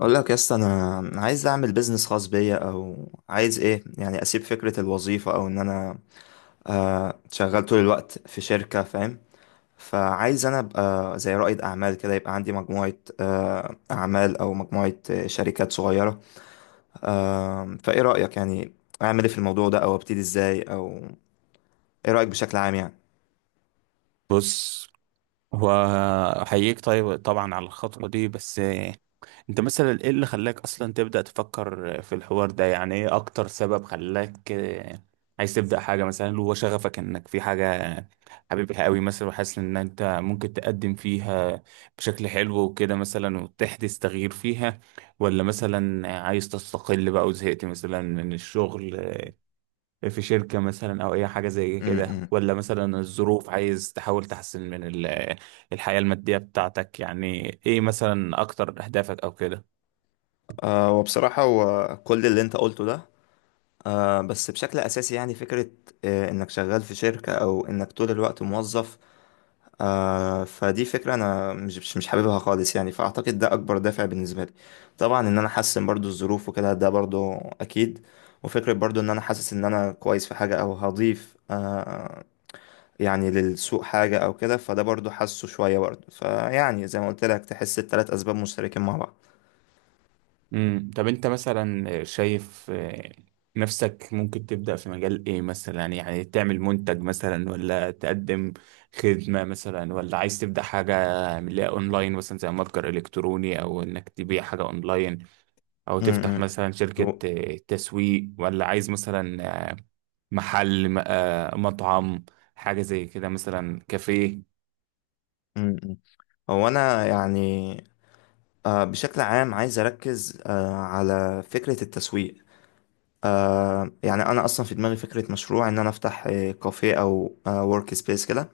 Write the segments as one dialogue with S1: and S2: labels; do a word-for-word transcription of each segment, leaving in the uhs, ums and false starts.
S1: اقول لك يا اسطى انا أنا عايز اعمل بيزنس خاص بيا او عايز ايه يعني اسيب فكره الوظيفه او ان انا آه شغال طول الوقت في شركه فاهم. فعايز انا ابقى زي رائد اعمال كده، يبقى عندي مجموعه آه اعمال او مجموعه آه، شركات صغيره. آه فايه رايك يعني؟ اعمل ايه في الموضوع ده او ابتدي ازاي؟ او ايه رايك بشكل عام يعني؟
S2: بص، هو احييك طيب طبعا على الخطوة دي. بس آه، انت مثلا ايه اللي خلاك اصلا تبدأ تفكر آه، في الحوار ده؟ يعني ايه اكتر سبب خلاك آه، عايز تبدأ حاجة؟ مثلا هو شغفك انك في حاجة حبيبها قوي مثلا وحاسس ان انت ممكن تقدم فيها بشكل حلو وكده مثلا وتحدث تغيير فيها، ولا مثلا عايز تستقل بقى وزهقت مثلا من الشغل في شركة مثلا أو أي حاجة زي كده،
S1: امم
S2: ولا مثلا الظروف عايز تحاول تحسن من ال- الحياة المادية بتاعتك؟ يعني إيه مثلا أكتر أهدافك أو كده؟
S1: آه وبصراحه هو كل اللي انت قلته ده، آه بس بشكل أساسي يعني فكرة آه إنك شغال في شركة أو إنك طول الوقت موظف، آه فدي فكرة أنا مش مش مش حاببها خالص يعني، فأعتقد ده أكبر دافع بالنسبة لي. طبعا إن أنا أحسن برضو الظروف وكده ده برضو أكيد. وفكرة برضو إن أنا حاسس إن أنا كويس في حاجة أو هضيف آه يعني للسوق حاجة أو كده، فده برضو حاسه شوية برضو. فيعني زي ما قلت لك، تحس التلات أسباب مشتركين مع بعض.
S2: امم طب أنت مثلا شايف آه، نفسك ممكن تبدأ في مجال إيه مثلا؟ يعني تعمل منتج مثلا، ولا تقدم خدمة مثلا، ولا عايز تبدأ حاجة من اللي هي أونلاين مثلا زي متجر إلكتروني أو إنك تبيع حاجة أونلاين، أو
S1: م-
S2: تفتح
S1: م.
S2: مثلا
S1: هو
S2: شركة آه، تسويق، ولا عايز مثلا محل، م- آه، مطعم، حاجة زي كده مثلا كافيه؟
S1: م- م. هو أنا يعني آه، بشكل عام عايز أركز آه، على فكرة التسويق. آه، يعني أنا أصلا في دماغي فكرة مشروع إن أنا أفتح آه، كافيه أو ورك سبيس كده.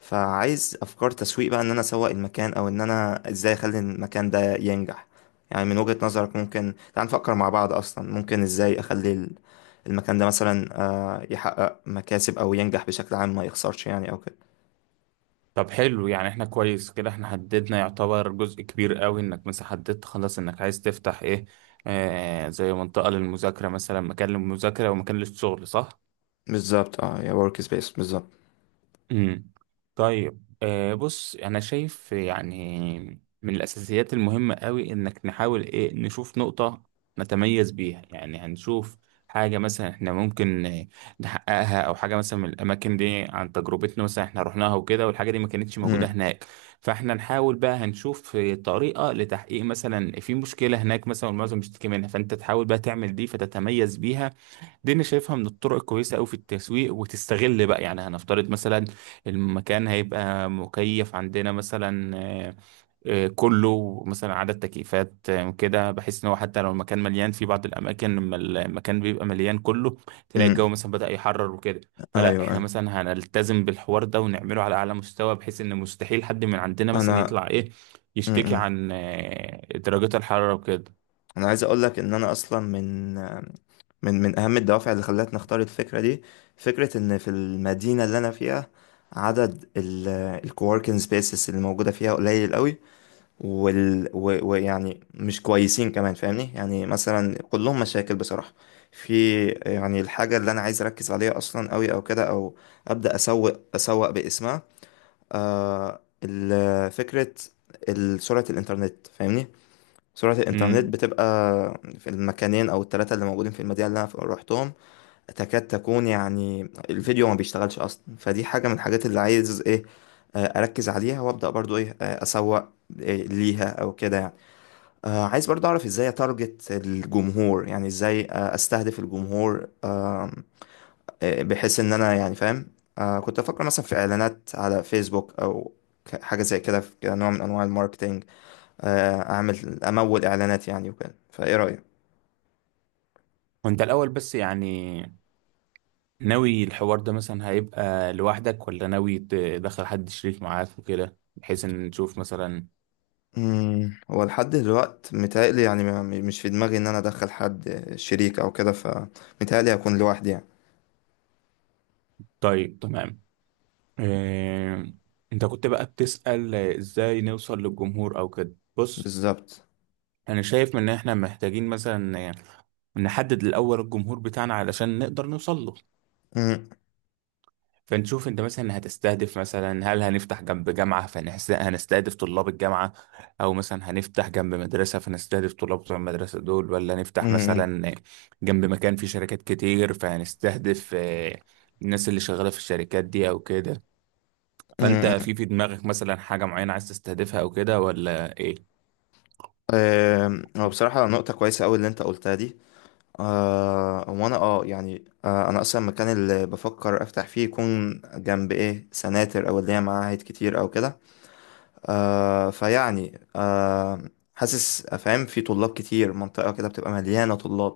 S1: فعايز أفكار تسويق بقى إن أنا أسوق المكان، أو إن أنا إزاي أخلي المكان ده ينجح. يعني من وجهة نظرك، ممكن تعال نفكر مع بعض أصلا ممكن إزاي أخلي ال- المكان ده مثلا آه، يحقق مكاسب أو ينجح بشكل عام، ما يخسرش يعني أو كده.
S2: طب حلو، يعني احنا كويس كده، احنا حددنا يعتبر جزء كبير قوي، انك مثلا حددت خلاص انك عايز تفتح ايه، آه زي منطقة للمذاكرة مثلا، مكان للمذاكرة ومكان للشغل، صح؟
S1: بالظبط، اه، يا ورك سبيس بالظبط.
S2: امم طيب آه بص، انا شايف يعني من الاساسيات المهمه قوي انك نحاول ايه، نشوف نقطه نتميز بيها. يعني هنشوف حاجه مثلا احنا ممكن آه، نحققها، او حاجه مثلا من الاماكن دي عن تجربتنا مثلا احنا رحناها وكده والحاجه دي ما كانتش موجوده
S1: امم.
S2: هناك، فاحنا نحاول بقى، هنشوف آه، طريقه لتحقيق مثلا في مشكله هناك مثلا والمعظم بيشتكي منها، فانت تحاول بقى تعمل دي فتتميز بيها. دي انا شايفها من الطرق الكويسه قوي في التسويق، وتستغل بقى. يعني هنفترض مثلا المكان هيبقى مكيف عندنا مثلا آه، آه، كله، مثلا عدد تكييفات آه، كده، بحيث ان هو حتى لو المكان مليان، في بعض الاماكن لما المكان بيبقى مليان كله تلاقي الجو
S1: امم.
S2: مثلا بدأ يحرر وكده،
S1: ايوه،
S2: فلا احنا
S1: ايوه.
S2: مثلا هنلتزم بالحوار ده ونعمله على اعلى مستوى بحيث ان مستحيل حد من عندنا مثلا
S1: انا،
S2: يطلع ايه يشتكي
S1: امم،
S2: عن آه، درجات الحراره وكده.
S1: انا عايز اقول لك ان انا اصلا من من من اهم الدوافع اللي خلتني اختار الفكره دي، فكره ان في المدينه اللي انا فيها عدد الكووركينج سبيسز اللي موجوده فيها قليل قوي. وال و- ويعني مش كويسين كمان فاهمني، يعني مثلا كلهم مشاكل بصراحه في يعني الحاجه اللي انا عايز اركز عليها اصلا قوي او كده، او ابدا اسوق اسوق باسمها آه ال- فكره ال- سرعه الانترنت. فاهمني، سرعة الإنترنت
S2: امم
S1: بتبقى في المكانين أو التلاتة اللي موجودين في المدينة اللي أنا روحتهم تكاد تكون يعني الفيديو ما بيشتغلش أصلا. فدي حاجة من الحاجات اللي عايز إيه آه، أركز عليها وأبدأ برضو إيه آه، أسوق إيه ليها أو كده يعني. آه، عايز برضو أعرف إزاي أتارجت الجمهور، يعني إزاي آه، أستهدف الجمهور، آه، آه، بحيث إن أنا يعني فاهم. آه، كنت أفكر مثلا في إعلانات على فيسبوك، أو ك- حاجة زي كده، في كنوع من أنواع الماركتينج. آه، اعمل امول اعلانات يعني وكده. فايه رايك؟
S2: وانت الاول بس، يعني ناوي الحوار ده مثلا هيبقى لوحدك، ولا ناوي تدخل حد شريك معاك وكده بحيث ان نشوف مثلا؟
S1: امم. هو لحد دلوقت متهيألي يعني ما- مش في دماغي ان انا ادخل حد شريك او كده، فمتهيألي هكون لوحدي يعني.
S2: طيب تمام. إيه... انت كنت بقى بتسأل ازاي نوصل للجمهور او كده. بص،
S1: بالظبط.
S2: انا شايف ان احنا محتاجين مثلا نحدد الاول الجمهور بتاعنا علشان نقدر نوصل له.
S1: امم.
S2: فنشوف انت مثلا هتستهدف مثلا، هل هنفتح جنب جامعة فهنستهدف طلاب الجامعة، او مثلا هنفتح جنب مدرسة فنستهدف طلاب بتوع المدرسة دول، ولا نفتح
S1: امم.
S2: مثلا جنب مكان فيه شركات كتير فهنستهدف آه، الناس اللي شغالة في الشركات دي او كده. فانت
S1: امم.
S2: في في دماغك مثلا حاجة معينة عايز تستهدفها او كده ولا ايه؟
S1: آم، هو بصراحة نقطة كويسة أوي اللي أنت قلتها دي. آه وأنا أه يعني آه أنا أصلا المكان اللي بفكر أفتح فيه يكون جنب إيه سناتر، أو اللي هي معاهد كتير أو كده. آه فيعني آه حاسس فاهم في طلاب كتير، منطقة كده بتبقى مليانة طلاب.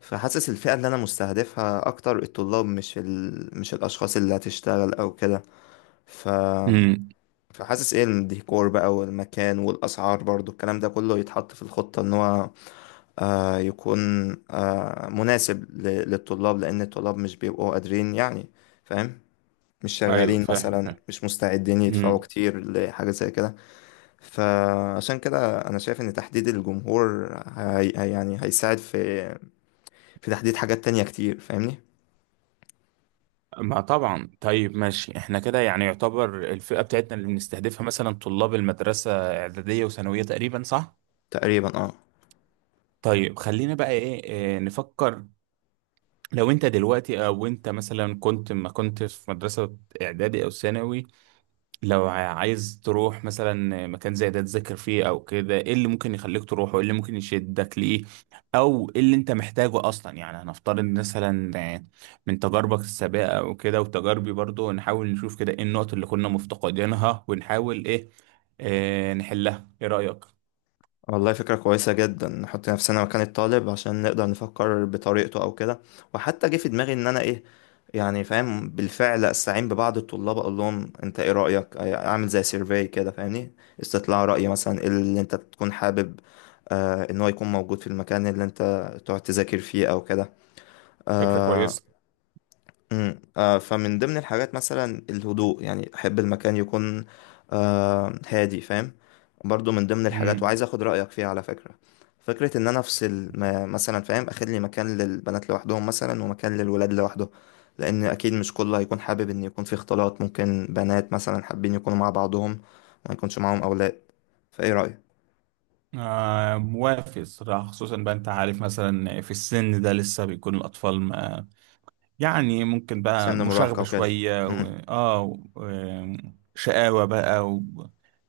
S1: فحاسس الفئة اللي أنا مستهدفها أكتر الطلاب، مش ال... مش الأشخاص اللي هتشتغل أو كده. ف...
S2: امم.
S1: فحاسس إيه الديكور بقى والمكان والأسعار، برضو الكلام ده كله يتحط في الخطة إن هو آه يكون آه مناسب ل... للطلاب، لأن الطلاب مش بيبقوا قادرين يعني فاهم، مش
S2: ايوه،
S1: شغالين
S2: فاهم،
S1: مثلا،
S2: فاهم.
S1: مش مستعدين يدفعوا كتير لحاجة زي كده. فعشان كده انا شايف ان تحديد الجمهور هي هي- يعني هيساعد في في تحديد حاجات تانية كتير فاهمني.
S2: ما طبعا. طيب ماشي، احنا كده يعني يعتبر الفئة بتاعتنا اللي بنستهدفها مثلا طلاب المدرسة إعدادية وثانوية تقريبا، صح؟
S1: تقريبا، اه.
S2: طيب خلينا بقى ايه, إيه نفكر. لو انت دلوقتي، او انت مثلا كنت ما كنت في مدرسة اعدادي او ثانوي، لو ع- عايز تروح مثلا مكان زي ده تذاكر فيه او كده، ايه اللي ممكن يخليك تروح وايه اللي ممكن يشدك ليه، او ايه اللي انت محتاجه اصلا؟ يعني هنفترض مثلا آه، من تجاربك السابقه او كده، وتجاربي برضو، نحاول نشوف كده ايه النقط اللي كنا مفتقدينها ونحاول ايه آه، نحلها. ايه رأيك؟
S1: والله فكرة كويسة جدا، نحط نفسنا مكان الطالب عشان نقدر نفكر بطريقته او كده. وحتى جه في دماغي ان انا ايه يعني، فاهم، بالفعل استعين ببعض الطلاب اقول لهم انت ايه رأيك، اعمل زي سيرفي كده فاهمني، استطلاع رأي مثلا، ايه اللي انت تكون حابب آه ان هو يكون موجود في المكان اللي انت تقعد تذاكر فيه او كده.
S2: فكرة
S1: آه.
S2: كويسة.
S1: امم. آه فمن ضمن الحاجات مثلا الهدوء، يعني احب المكان يكون آه هادي فاهم. برضو من ضمن الحاجات
S2: امم.
S1: وعايز اخد رايك فيها على فكره، فكره ان انا افصل ما- مثلا فاهم، اخد لي مكان للبنات لوحدهم مثلا، ومكان للولاد لوحده، لان اكيد مش كله هيكون حابب ان يكون في اختلاط. ممكن بنات مثلا حابين يكونوا مع بعضهم وما يكونش معاهم اولاد. فايه رايك؟
S2: آه موافق الصراحة، خصوصا بقى انت عارف مثلا في السن ده لسه بيكون الأطفال ما، يعني ممكن بقى
S1: سن مراهقه
S2: مشاغبة
S1: وكده.
S2: شوية و... اه و... آه، شقاوة بقى و...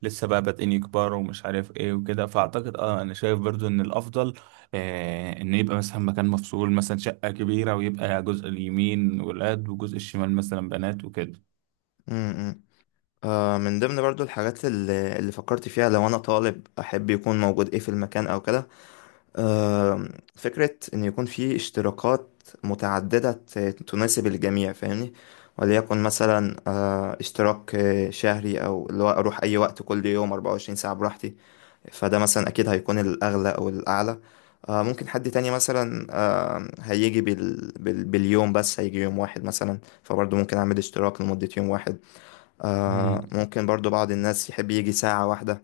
S2: لسه بقى بادئين يكبروا ومش عارف ايه وكده، فاعتقد اه، انا شايف برضو ان الافضل آه ان يبقى مثلا مكان مفصول، مثلا شقة كبيرة ويبقى جزء اليمين ولاد وجزء الشمال مثلا بنات وكده.
S1: امم. آه من ضمن برضو الحاجات اللي, اللي فكرت فيها، لو انا طالب احب يكون موجود ايه في المكان او كده. آه فكرة ان يكون في اشتراكات متعددة ت- تناسب الجميع فاهمني. وليكن مثلا آه اشتراك آه، شهري، او اللي هو اروح اي وقت كل يوم أربعة وعشرين ساعة براحتي، فده مثلا اكيد هيكون الاغلى او الاعلى. آه ممكن حد تاني مثلا آه هيجي بال... بال... باليوم، بس هيجي يوم واحد مثلا، فبرضه ممكن اعمل اشتراك لمدة يوم واحد. آه ممكن برضو بعض الناس يحب يجي ساعة واحدة.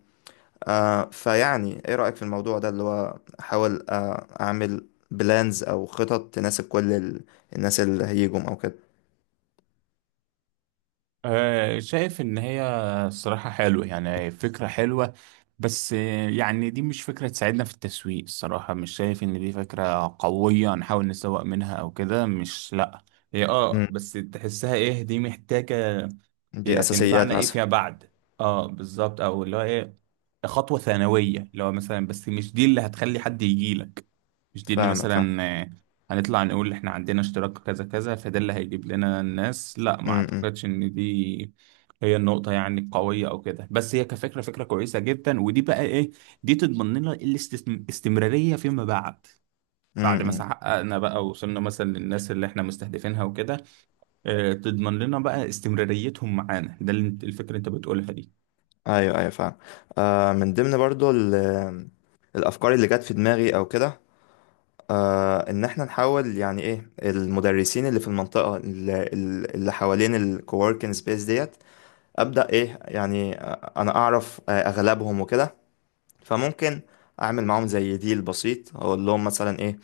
S1: آه فيعني ايه رأيك في الموضوع ده، اللي هو احاول آه اعمل بلانز او خطط تناسب كل ال... الناس اللي هيجوا او كده.
S2: آه، شايف ان هي الصراحة حلوة، يعني فكرة حلوة، بس آه، يعني دي مش فكرة تساعدنا في التسويق الصراحة، مش شايف ان دي فكرة قوية نحاول نسوق منها او كده، مش لا، هي اه
S1: مم.
S2: بس تحسها ايه، دي محتاجة،
S1: دي
S2: هي
S1: اساسيات
S2: هتنفعنا ايه
S1: مثلا.
S2: فيما بعد. اه بالظبط، او اللي هو ايه، خطوه ثانويه اللي هو مثلا، بس مش دي اللي هتخلي حد يجي لك، مش دي ان
S1: فاهمك، فاهم.
S2: مثلا آه، هنطلع نقول احنا عندنا اشتراك كذا كذا فده اللي هيجيب لنا الناس، لا ما
S1: امم.
S2: اعتقدش ان دي هي النقطة يعني القوية أو كده. بس هي كفكرة، فكرة كويسة جدا، ودي بقى إيه، دي تضمن لنا الاستمرارية فيما بعد. بعد ما
S1: امم.
S2: حققنا بقى وصلنا مثلا للناس اللي احنا مستهدفينها وكده، آه، تضمن لنا بقى استمراريتهم معانا. ده اللي انت- الفكرة اللي انت بتقولها دي.
S1: ايوه، ايوه فاهم. آه من ضمن برضو ال... الافكار اللي جت في دماغي او كده، آه ان احنا نحاول يعني ايه المدرسين اللي في المنطقة اللي, اللي حوالين الكووركينج سبيس ديت، ابدا ايه يعني. انا اعرف آه، اغلبهم وكده، فممكن اعمل معاهم زي ديل بسيط، اقول لهم مثلا ايه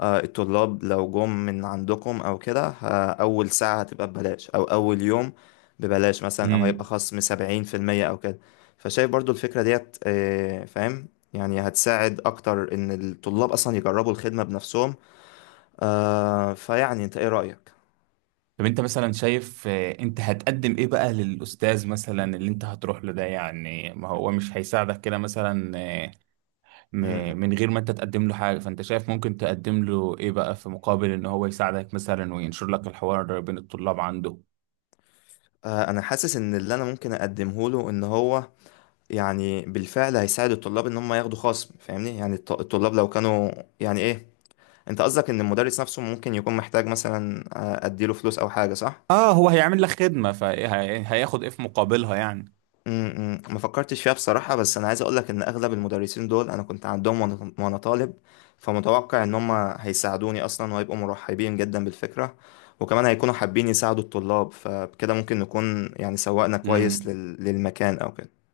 S1: آه، الطلاب لو جم من عندكم او كده، ه- اول ساعة هتبقى ببلاش او اول يوم ببلاش مثلا، او هيبقى
S2: امم.
S1: خصم سبعين في المية او كده. فشايف برضو الفكرة ديت آه، فاهم، يعني هتساعد اكتر ان الطلاب اصلا يجربوا الخدمة بنفسهم. آه، فيعني انت ايه رأيك؟
S2: طب انت مثلا شايف آه، انت هتقدم ايه بقى للاستاذ مثلا اللي انت هتروح له ده؟ يعني ما هو مش هيساعدك كده مثلا آه،
S1: م- م.
S2: م- من غير ما انت تقدم له حاجة، فانت شايف ممكن تقدم له ايه بقى في مقابل ان هو يساعدك مثلا وينشر لك الحوار بين الطلاب عنده؟
S1: آه، انا حاسس ان اللي انا ممكن اقدمه له ان هو يعني بالفعل هيساعد الطلاب ان هم ياخدوا خصم فاهمني، يعني الط- الطلاب لو كانوا يعني ايه. انت قصدك ان المدرس نفسه ممكن يكون محتاج مثلا آه، اديله فلوس او حاجه، صح؟
S2: اه هو هيعمل لك خدمة فهياخد ايه في مقابلها يعني.
S1: امم. ما فكرتش فيها بصراحه، بس انا عايز اقولك ان اغلب المدرسين دول انا كنت عندهم وانا وأنا طالب، فمتوقع ان هم هيساعدوني اصلا وهيبقوا مرحبين جدا بالفكره، وكمان هيكونوا حابين يساعدوا الطلاب، فبكده ممكن نكون يعني سوقنا كويس
S2: امم.
S1: لل... للمكان او كده.